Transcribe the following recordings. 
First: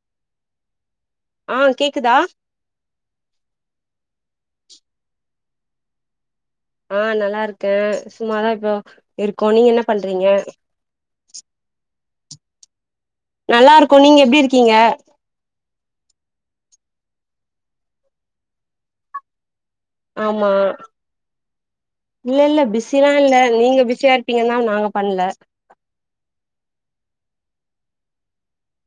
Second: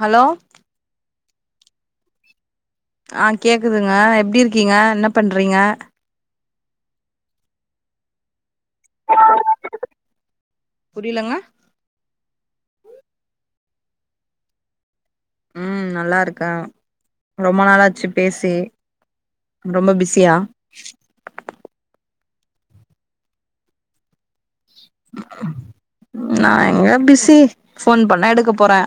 Hello ஆஹ் கேக்குதா ஆ கேக்குதுங்க எப்டி இருக்கீங்க என்ன பண்றீங்க ஆ நல்லா இருக்கே சும்மாதா இ இருக்கோ நீங்க என்னா பண்றீங்க புரியலங்க நல்லா இருக்கோ நீங்க எப்டி இருக்கீங்க உம் நல்லா இருக்கே ரொம்ப நாளாச்சு பேசி ரொம்ப பிஸியா ஆமா இல்ல இல்ல பிஸில்லா இல்ல நீங்க பிசியா இருப்பீங்கன்னா நாங்க பண்ல ம் நா எங்க பிசி ஃபோன் பண்ணா எடுக்க போறே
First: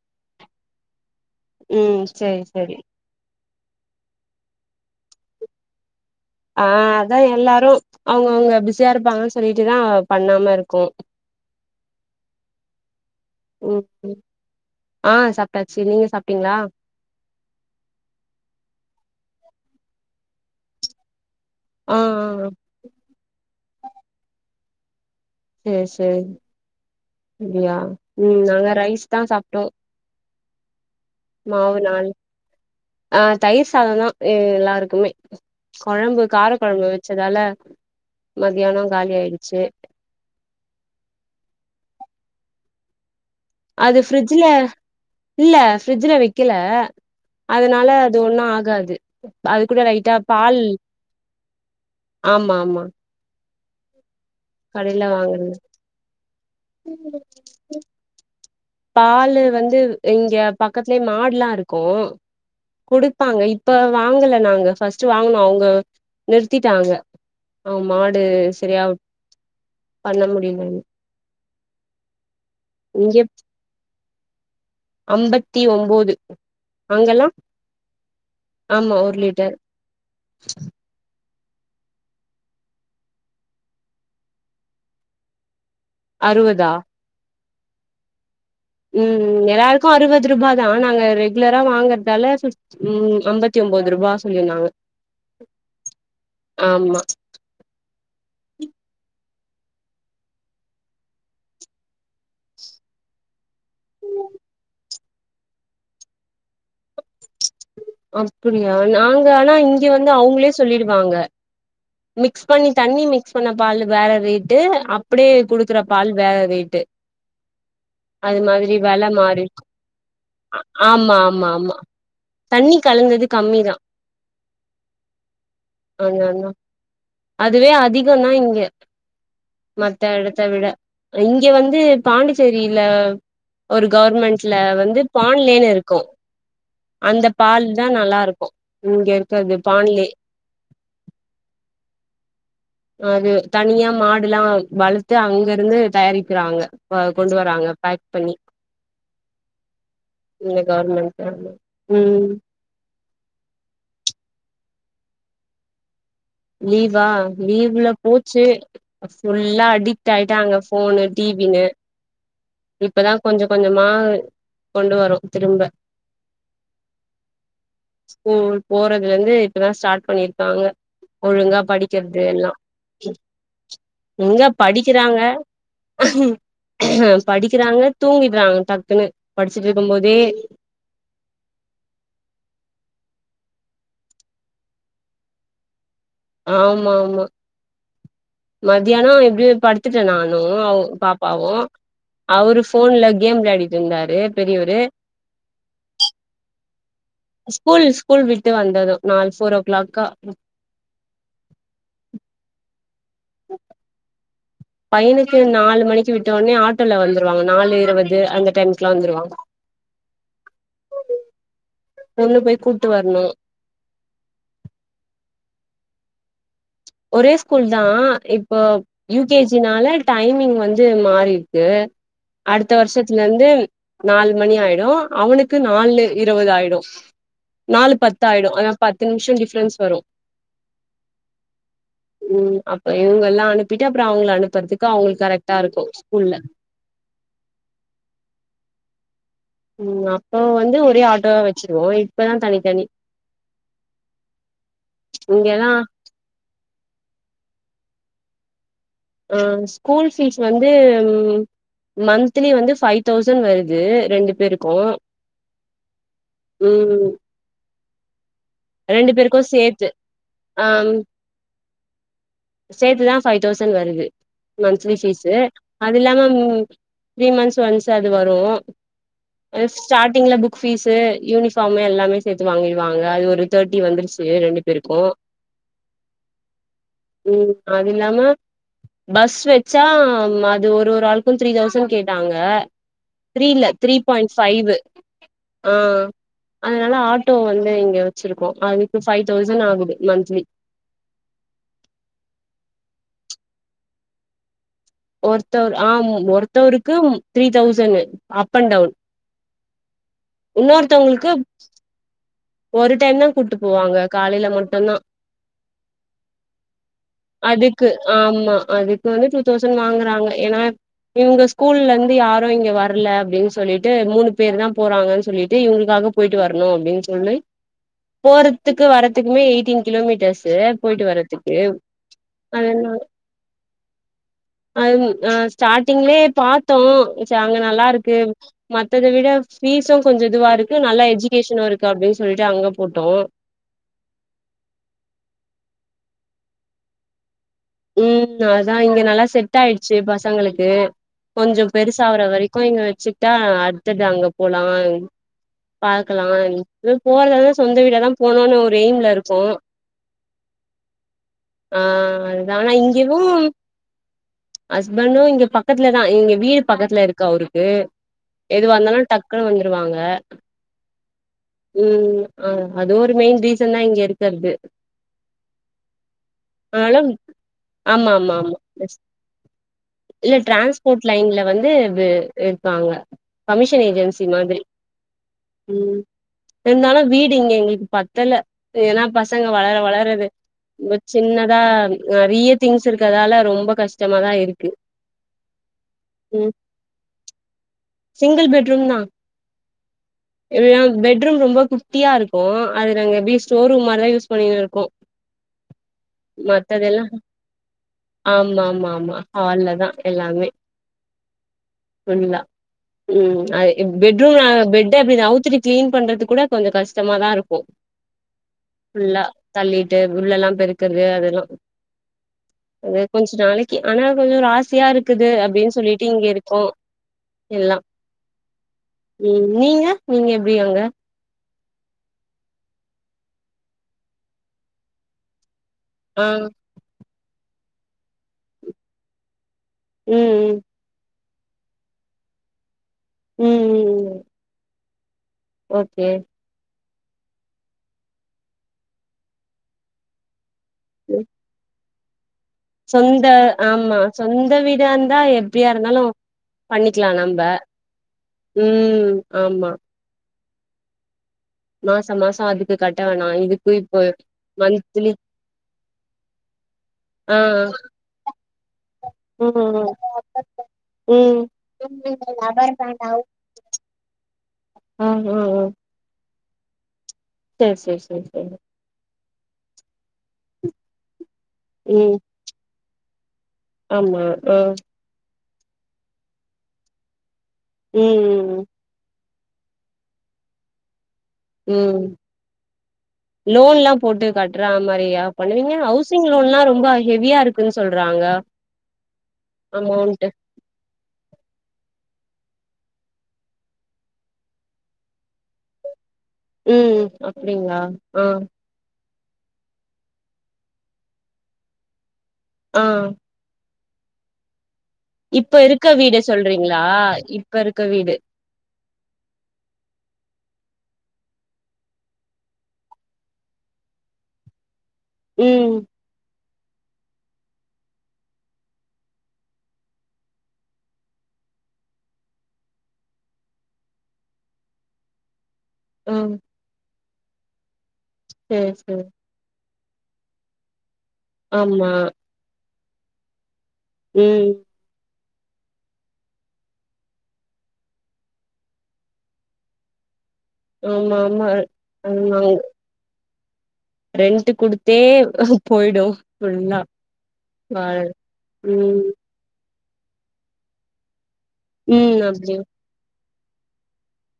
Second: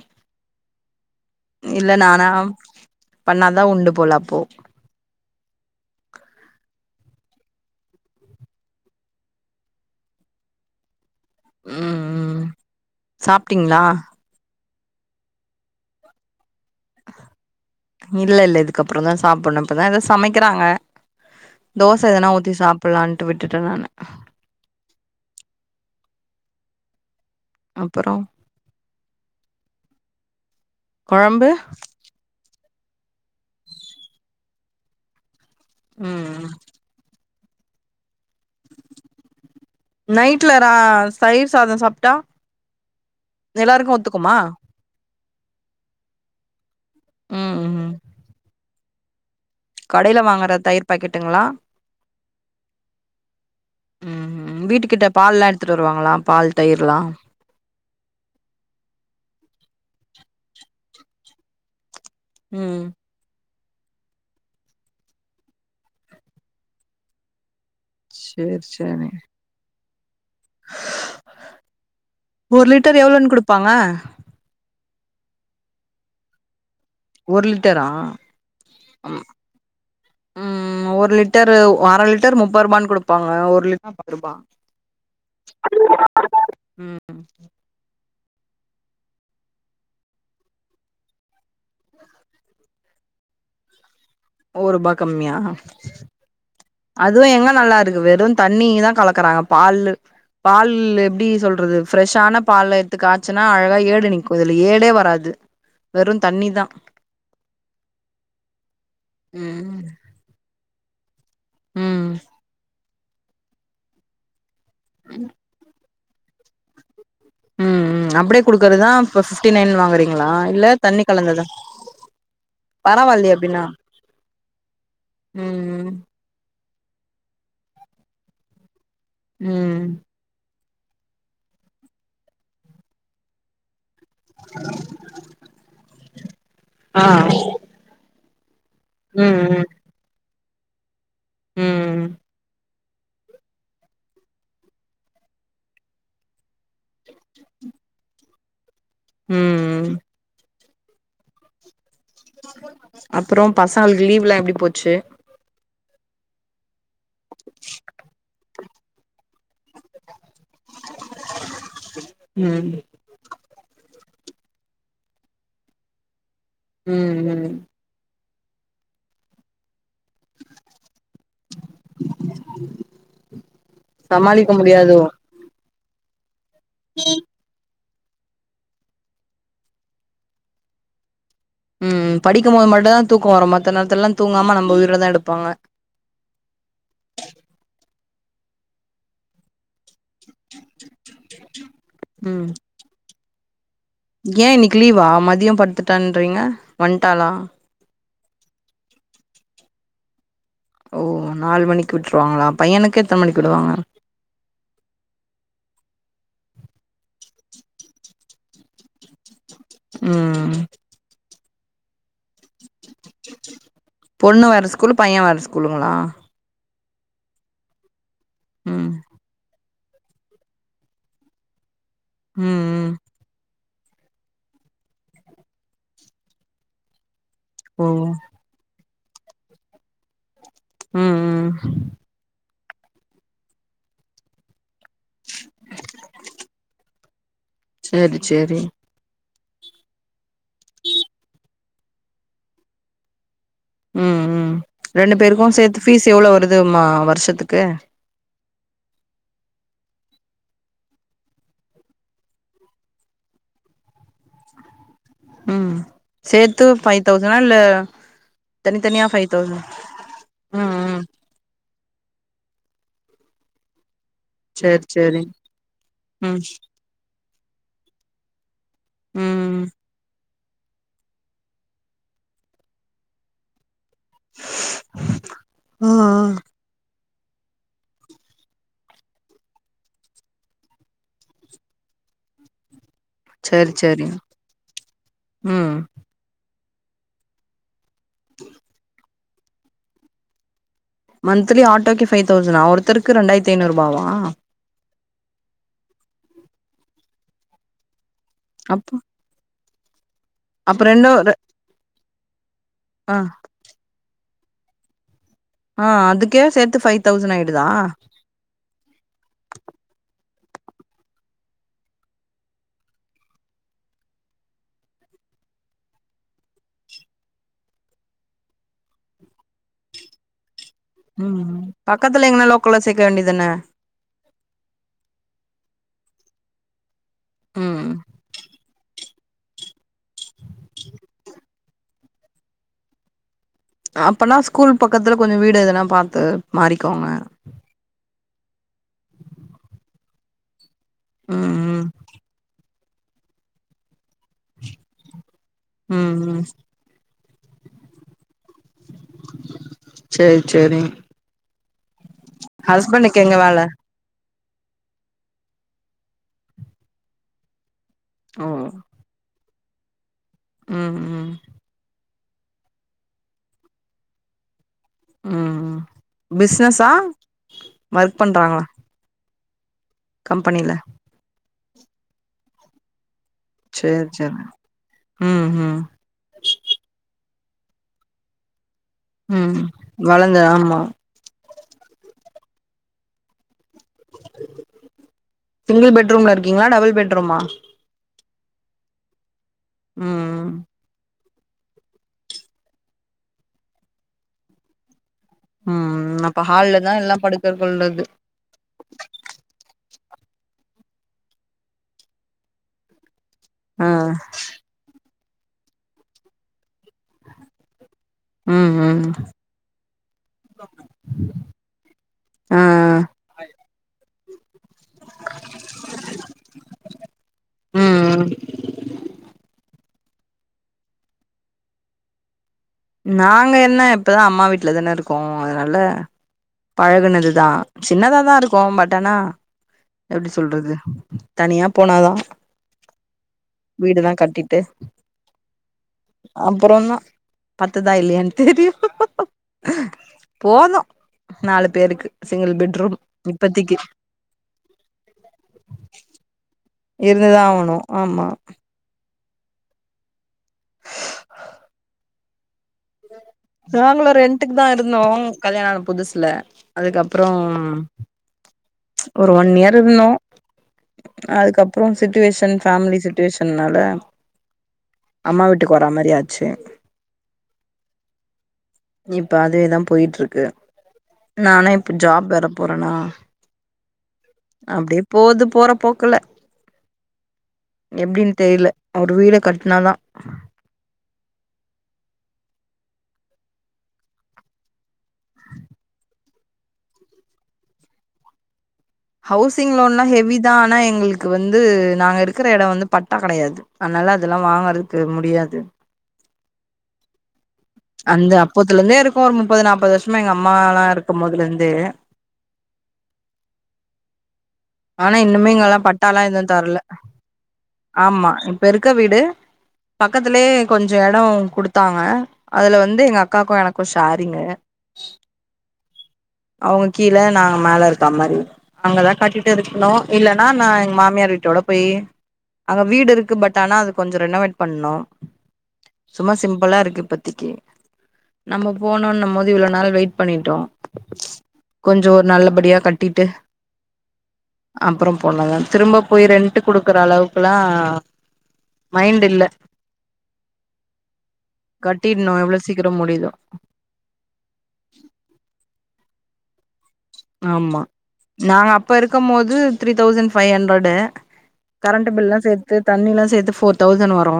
இல்ல ம் நானா சேரி சேரி பண்ணாதா அதா உண்டு போல அப்போ ஆ அதா எல்லாரு அவுங்கவுங்க பிஸியா இருப்பாங்கன்னு சொல்லிட்டுதா பண்ணாம இருக்கு உம் உம் ம் சாப்ட்டிங்ளா ம் ஆ சாப்ட்டாச்சு நீங்க சாப்ட்டிங்ளா இல்ல இல்ல இதுக்அப்புறோ தா சாப்பிணு இப்பதா ஏதோ சமைக்கிறாங்க ஆ தோசை எதனா ஆ ஊத்தி சாப்பலான்ட்டு விட் டுட்ட நானு சேரி சேரி ம்ப்பிடியா அப்புறோ ம் நாங்க ரைஸ் தா சாப்புட்டோ கொழம்பு ஆ தயிர் சாதோ தா எல்லாருக்குமே கொழம்பு ம் கார கொழம்பு வச்சதால மதியானோ காலி ஆயிடுச்சு நைட்டல ரா தயிர் சாதம் சாப்ட்டா எல்லாருக்கு அது ஒத்துக்குமா ஃபிரிட்ஜ்ல இல்ல ஃபிரிட்ஜ்ல வைக்கல ம் அதனால ம் அது ஒண்ணு ஆகாது [unintelligible] அது கூட லைட்டா கடையில வாங்குற பால் தயிர் பாக்கெட்டுங்களா ஆமா ஆமா ம் வீட்டு கடைல கிட்ட பால்லா வாங்குறது எடுத்துட்டு வருவாங்களா பால் தயிரலா க்கத்துலே மாடுல்லா இருக்கு ம் குடுப்பாங்க இ இப்ப வாங்கல நாங்க ஃபஸ்ட் வாங்கனோ அவுங்க நிறுத்திட்டாங்க அவுங் மாடு சேரி சரியா சேரி பண்ண முடியலன்னு ஒரு லிட்டர் எவ்ளோன்னு குடுப்பாங்க [unintelligible] ஐம்பத்தி ஒம்போது அங்கெல்லா ஒரு லிட்டரா ஆமா ஒரு ம் லிட்டர் ம் ஒரு லிட் லிட்டரு அரை லிட்டர் முப்பது ரூபானு குடுப்பாங்க ஒரு லிட்டர்பத்து ரூபா அறுவதா [unintelligible] ம் ம் எல்லாருக்கு அறுவது ரூவாதா நாங்க ரெகுலரா வாங்கறதால ம் ஐம்பத்தி ஒம்போது ரூபா சொல்லிருந்தாங்க ஒருபா கம்மியா ஆமா அதுவு எங்க நல்லா இருக்கு வெறு தண்ணிதா கலக்குறாங்க பால்லு பால் எப்பிடி சொல்றது ஃப்ரெஷ்ஷான பால் எடுத்துக்க காச்சின்னா அழகா ஏடு நிக்கு இதுல ஏடே வராது வெறு தண்ணிதா அப்பிடியா நாங்க ஆனா ம் இங்க வந்து அவங்களே சொல்லிடுவாங்க ம் மிக்ஸ் பண்ணி தண்ணி மிக்ஸ் பண்ண பால் வேற ரேட் டு அப்டியே குடுக்குற பால் வேற ரேட்டு ம் ம் அது அப்டியே மாதிரி குடுக்கறதுதா வெல இப்ப மாறி ஃபிஃப்டி நைன் வாங்குறீங்களா இல்ல தண்ணி ஆமா கலந்ததா ஆமா ஆமா தண்ணி கலந்தது பரவாயில்லையே அப்டின்னா கம்மிதா ம் [unintelligible] அதுவே அதிகொன்னா இங்க ம் மத்த எடத்த விட இங்க வந்து பாண்டிச்சேரியில ஒரு கவர்மெண்ட்ல வந்து பான்லேனு இருக்கு ஆ அந்த பால் தா நல் லாருக்கு இங்க இருக்கது ம் பான்லே ம் அது தனியா மாடுல்லா வளத்து அங்கருந்து தயாரிக்கிறாங்க ம் கொண்டு வராங்க பேக் பண்ணி ம் ம் இங்க கவர்மெண்ட் சார்புல அப்றோ பசங்களுக்கு லீவ்லா எப்டி போ ச்சு லீ வா லீவ்ல போச்சு ஃபுல்லா அடி க்ட் ஆயிட்டாங்க ஃபோனு டி வின்னு ம் இப்பதா கொஞ்ச கொஞ்சமா கொண்டு வரொ திரும்ப ம் ம் ஸ்கூல் போறதுலந்து இப்பதா ஸ்டார்ட் பண்ணிருக்காங்க ஒழுங்கா படிக்கற்து எல்லா எங்க சமாளிக்க முடியாதோ படிக்கிறாங்க உஹம் படிக்கிறாங்க தூங்கிட்றாங்க டக்குனு படிச்சுட்ருக்கும் போதே ம் படிக்கும் போது மட்டு தா தூக்கம் வரு மத்த நேரத்துல்லா தூங்காம நம்ப உயிர தா எடுப்பாங்க ஆமா ஆமா மத்தியானம் எப்படி படுத் ட்டேன் நானும் பாப்பாவும் அவுரு போன்ல கேம் விளையாடி ஏன் இன்னைக்கு லீவா மதியம் படுத்துட்டான்றீங்க வண்டால ஸ்கூல் ஸ்கூல் விட்டு வந்ததும் நாலு ஃபோர் ஓ கிளாக்கா ஓ நாலு மணிக்கு விட்டுருவாங்களா பையனுக்கு எத்தன மணிக்கு விடுவாங்க பையனுக்கு நாலு மணிக்கு விட் டோனே ஆட்டோல வந்துருவாங்க நாலு இருபது அந்த டைம்க்கெல்லாம் வந்துருவாங்க ம் பொண்ணு போய் கூட்டு வரணு பொண்ணு வேர ஸ்கூல் பையன் வேர ஸ்கூ லுங்களா ஒரே ஸ்கூல் தான் இப்போ ம் யு கே ஜி னால டைமிங் வந்து மாறி இருக்கு ம் அடுத்த ம் வருஷத்துல இருந்து நாலு மணி ஆயிடும் அவனுக்கு நாலு இருபது ஆயிடும் ஓ நாலு பத்தாயிடும் ஆ பத்து நிமிஷம் டிஃப்பரன்ஸ் வரும் ம் ம் ம் அப்ப இவுங்க எல்லாம் அனுப்பிட்டு அப்புறம் அவுங்கம அனுப்புறதுக்கு அவுங்களுக்கு கரெக்ட்டா இருக்கும் ஸ்கூல்ல செரி செரி ம் ஆ ம் வந்து ஒரே ஆட்டோவ வச் செரி ஓ இப்பதான் தனித்தனி ம் ம் ரெண்டு பேருக்கும் இங்கெல்லா சேர்த்து ஃபீஸ் எவ்வளரவு வருது மா வருஷத்துக்கு ஆ ஸ்கூல் ஃபீஸ் வந்து மன்த்திலி வந்து ஃபைவ் தௌசண்ட் வருது ரெண்டு பேருக்கும் ம் சேர்த்து ஃபைவ் தௌசண்னா இல்ல தனித்தனியா ரெண்டு ஃபைவ் பேருக்கும் தௌசண் சேர்த்து ஆ ம் ம் சேர்த்துதான் ஃபைவ் தௌசண்ட் வருது சேரி மந்த்லி சேரி பீஸ்ஸு அது இல்லாம ம் த்ரீ மன்த்ஸ் வன்ஸ் அது வரும் ம் ஸ்டாடிங்ல புக் பீஸு யூனிஃபாமு எல்லாமே சேத்து வாங்கிடுவாங்க அது ஒரு தேர்ட்டி வந்துருச்சு ரெண்டு பேருக்கு ஆ ஆ உம் அது இல்லாம பஸ் வெச்சா அது ஒரு ஒரு ஆளுக்கு த்ரீ தௌசண்ட் கேட்டாங்க த்ரீல இல்ல சேரி த்ரீ சேரி பாயிண்ட் ஃபைவு ஆ ம் அதனால ஆட்டோ வந்து இங்க வச்சிருக்கோ அதுக்கு ஃபைவ் தௌசண்ட் ஆகுது மந்த்த்லி மந்த்த்லி ஆட்டோக்கு ஃபைவ் தௌசணா ஒருத்தருக்கு ரெண்டாயிரத்த ஐநூறு ரூபாவா ஒருத்தர் ஆ ஒருத்தவருக்கு த்ரீ தௌசணு அப் அன் அப்ப டவுன் அப்ப ரெண்டு இன்னோருத்தவுங்களுக்கு ரெ ஒரு ஆ டைம் தா கூட்டிட்டு போவாங்க காலேல மட்டுந்தா ஆ அதுக்கே சேத்து ஃபைவ் தௌசண்ட் ஆயிடுதா அதுக்கு ஆமா அதுக்கு வந்து டூ தௌசண்ட் வாங்குறாங்க ஏன்னா இவுங்க ஸ்கூல்ல இருந்து யாரு இங்க வரல அப்டின்னு சொல்லிட்டு மூனு பேர் தா போறாங்கன்னு சொல்லிட்டு இவுங்களுக்காக போயிட்டு வரணு அப்டின்னு சொல்லி போறதுக்கு வர்துக்குமே ஏயிட்டீன் கிலோமீட்டர்ஸு போயிட்டு உம் வரதுக்கு பக்கத்ல எங்கனா லோக்கல்ல அதனா சேக்க வேண்டியதான ஸ்டார்ட்டிங்லே பாத்தோ சரி அங்க நல்லா ம் இருக்கு அத விட ஃபீஸும் கொஞ்ச இதுவா இருக்கு நல்ல எஜுகேஷனும் இருக்கு அப்டின் சொல்லிட்டு அங்க போட்டோ அப்பனா ஸ்கூல் பக்கத்துல கொஞ்சோ வீடு எதனா பாத்து மாறிக்கோங்க உம் அதுதா இங்க நல்லா செட் ஆயிடுச்சு பசங்களுக்கு ம் கொஞ்சோ ம் பெருசாகுற வரைக்கு இங்க வச்சுட்டா அடுத்தது அங்க போலா ம் ம் பாக்கலான்டு போறத சொந்த வீட தா போனோனு ஒரு எய்ம்ல இருக்கோ சேரி சேரி ஆ ஹஸ்பண்டுக்கு எங்க வேல ஹஸ்பெண்டு இங்க பக்கத்துலதா இங்க வீடு பக்கத்ல இருக்கு அவருக்கு ஓ எது வந்தாலு டக்குன்னு ருவாங்க ம் ம் ம் ஆ அதுவு ஒரு மெயின் ரீசன்தா இங்க இருக்கர்க்கு ம் பிஸ்னஸா அதனால ஆமா ஒர்க் ஆமா ஆமா பண்றாங்களா எஸ். இல்ல கம்பெனில டிரான்ஸ்போர்ட் லைன்ல வந் து இது இருக்காங்க கமிஷன் சேரி ஏஜென்சி சேரி மாதிரி ம் ந்தாலு வீடு இங்க எங்களுக்கு பத்தல ஏன்னா பசங்க ம் வளர வளர்து வளந்த ஆமா சின்ன தா நெரிய திங்ஸ் இருக்குதால ரொம்ப கஷ்டமாதா இருக்கு சிங்கிள் பெட்ரூம்ல ம் இருக்கீங்களா டபுள் பெட்ரூமா சிங்கிள் பெட்ரூம்தா ம் பெட்ரூம் ரொம்ப குட்டியா இருக்கு அது நாங்க எப்பிடி ஸ்டோர் ரூம் மாரிதா யூஸ் பண்ணி இருக்கோ ம் அப்ப ஹால்ல மத்தது தா எல்லா படுக்க கொள்றது ஆமா ஆமா ஆமா ஹால்ல தா எல்லாமே புஃல்லா ம் அது ஆ ப் பெட்ரூம் ஆ பெட்டே அப்பிடி கிளீன் பண்றது கூட கொஞ்சே கஷ் கஷ்டமாதா இருக்கு ம் ம் ஃபுல்லா தள்ளிட்டு உள்ளலெல்லா பெருக்கறது அதெல்லா ஆ அது கொஞ்சோ நாளைக்கு ஆனா கொஞ்சோ ராசியா இருக்குது அப்பிடின்னு சொல்லிட்டு இங்க இருக்கோ எல்லா ம் ம் நீங்க நீங்க எப் பிடியாங்க நாங்க என்ன இப்பதா அம்மா வீட்டுல தான இருக்கோ அதுனா ல ஆ பழகுனதுதா சின்னதா தா இருக்கு பட் ஆனா எப்பிடி ம் சொல்றது தனியா போனாதா ம் ம் வீடுதா ம் கட்டிட்டு ஓகே அப்புறோதா பத்துதா இல்லையான்னு தெரில போது நாலு பேருக்கு சிங்கிள் பெட்ரூம் சொந்த இப்பத்திக்கு ஆமா சொந் சொந்த வீடா இருந்தா எப்பியா இருந்தாலும் இருந்துதா ஆவுணு ஆமா ம் ஆமா மாச மாச அது நாங்ளும் ரெண்ட்டுக்கு தா இருந்தோ மந்த்லி கல்யாண ஆன புதுசுல அதுக்கப்புறோ ஆ ஒரு ஒன் இயர் ம் இருந்தோ ம் அதுக்கப்றோ இந்த சிட்டுவேஷன் லப்பர் ஃபேமிலி பேண்டாவு சிட்டுவேஷன்னால ஆ அம்மா வீட்டுக்கு வர மாரி ஆச் செரி செர் செரி செரி செரி இப்ப அதேதா போய்ட்டுருக்கு நானே இப்ப ம் ஜாப் வேற போறணா ஆமா ஆ போற போக்குல எப்டின் ம் தெரில ஒரு வீடக் கட்னா தா ம் லோன்லா போட்டு கட்றாங் மரியா பண்ணுவீங்க ஹவுஸ் ஸிங் லோன்லா ரொம்ப ஹெவியா இருக்குன்னு சொல்றாங்க ஹவுசிங் லோன்லா அமௌண்ட்டு ஹெவி தா ஆனா எங்ளுக் வந்து நாங்க இருக் க்ற எடம் வந்து பட்டா கெடையாது அதனால அதெல்லா வாங்றதுக்கு முடியாது ம் அந்த அப்போத்துலருந்தே இருக் இப்ப ஒரு முப்பது நாப்பது வருஷமா எங்க அம்மா லா இருக்கும் போதுலருந்தே ஆ ஆனா இன்னுமே இப்ப இங்கெல்லா இருக்க வீடு பட்டாலா எதுவு தரல சொல்றிங்ளா இப்ப இருக்க வீடு க்க வீடு பக்கத்துலயே கொஞ்சோ எடோ குடுத்தாங்க அதுல வந்து எங்க அக்காக்கும் எனக்கும் ஷாரிங்கு ம் அவுங்க கீழ நாங்க மேல இருக்கா மாரி அங்கதா கட்டிட்டு இருக்ணு இல்லனா நா எங் மாமியார் வீட்டோட போயி அங்க வீடிருக்கு பட் ஆனா அது கொஞ்சோ ரெனோவேட் பண்ணு ஆ சும்மா சிம்புளாருக்கு இப்பத் திக்கே சேரி நம்ம சேரி போனோன்னு போது இவ்ள நாள் வெயிட் பண்ணிட்டோ ஆமா கொஞ்ச ஒரு நல்ல படியா கட் ட்டிட்டு ம் போனாங்க திரும்ப போயி ரெண்ட் கிடுக்குற அளவுக்கல்லா மைண்ட் இல்ல ஆமா. ஆமா கட்டிணு ஆமா எவ்ளோ சீக்கிரொ முடியுதோ ரெண்ட்டு குடுத்தே போயிடு ன்ன ஆமா நாங்க அப்ப இருக்கு மோது three thousand five hundred current ம் பில் லா அப்டியா சேத்து தண்ணி ல்லா சேத்து ஃபோர் தௌசண்ட் வரு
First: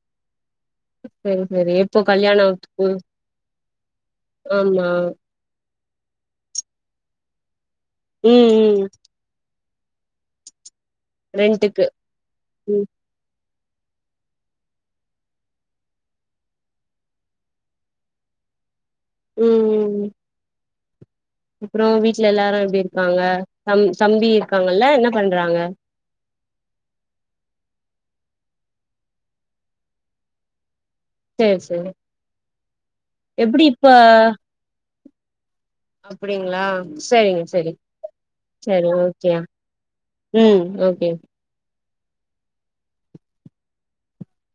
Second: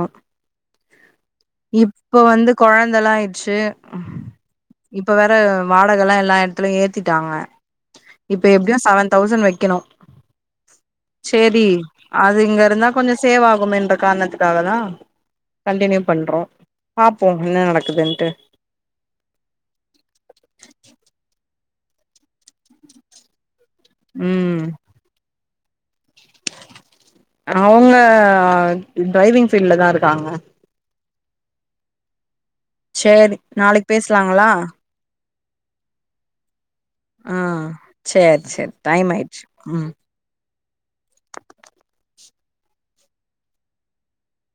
சரி சரி எப்போ இப்ப வந்து கல்யாணத்துக்கு கொழந்தல ஆயிட்ச்சு ஆமா வாடகல்லா எல்லா இடத்துலயு ஏத்திட்டாங்க இப்ப ம் எப்படியு ம் செவன் தௌசண் வைக்கணு செரி ரெண்ட்டுக்கு அது ம் இங்கருந்தா கொஞ்ச சேவாகு ன்ற காரணத்துக்காக தா கண்டினியூ பண்றோ பாப்போ என்ன நடக்குதுன்ட்டு ம் ம் அப்புரொ வீட்ல எல்லாரு எப்டி இருக்காங்க தம் தம்பி இருக்காங்கல்ல என்ன பண்றாங்க அவுங்க டிரைவிங் ஃபீல்டுலா தா இருக்காங்க செரி செரி செரி நாளைக்கு பேசலாங்களா அப்டிங்களா ஆ செரிங்க செரிங்க சேரி சேரி செரி டைம் ஓகே ஆயிடுச்சு ம் ம் ஓகே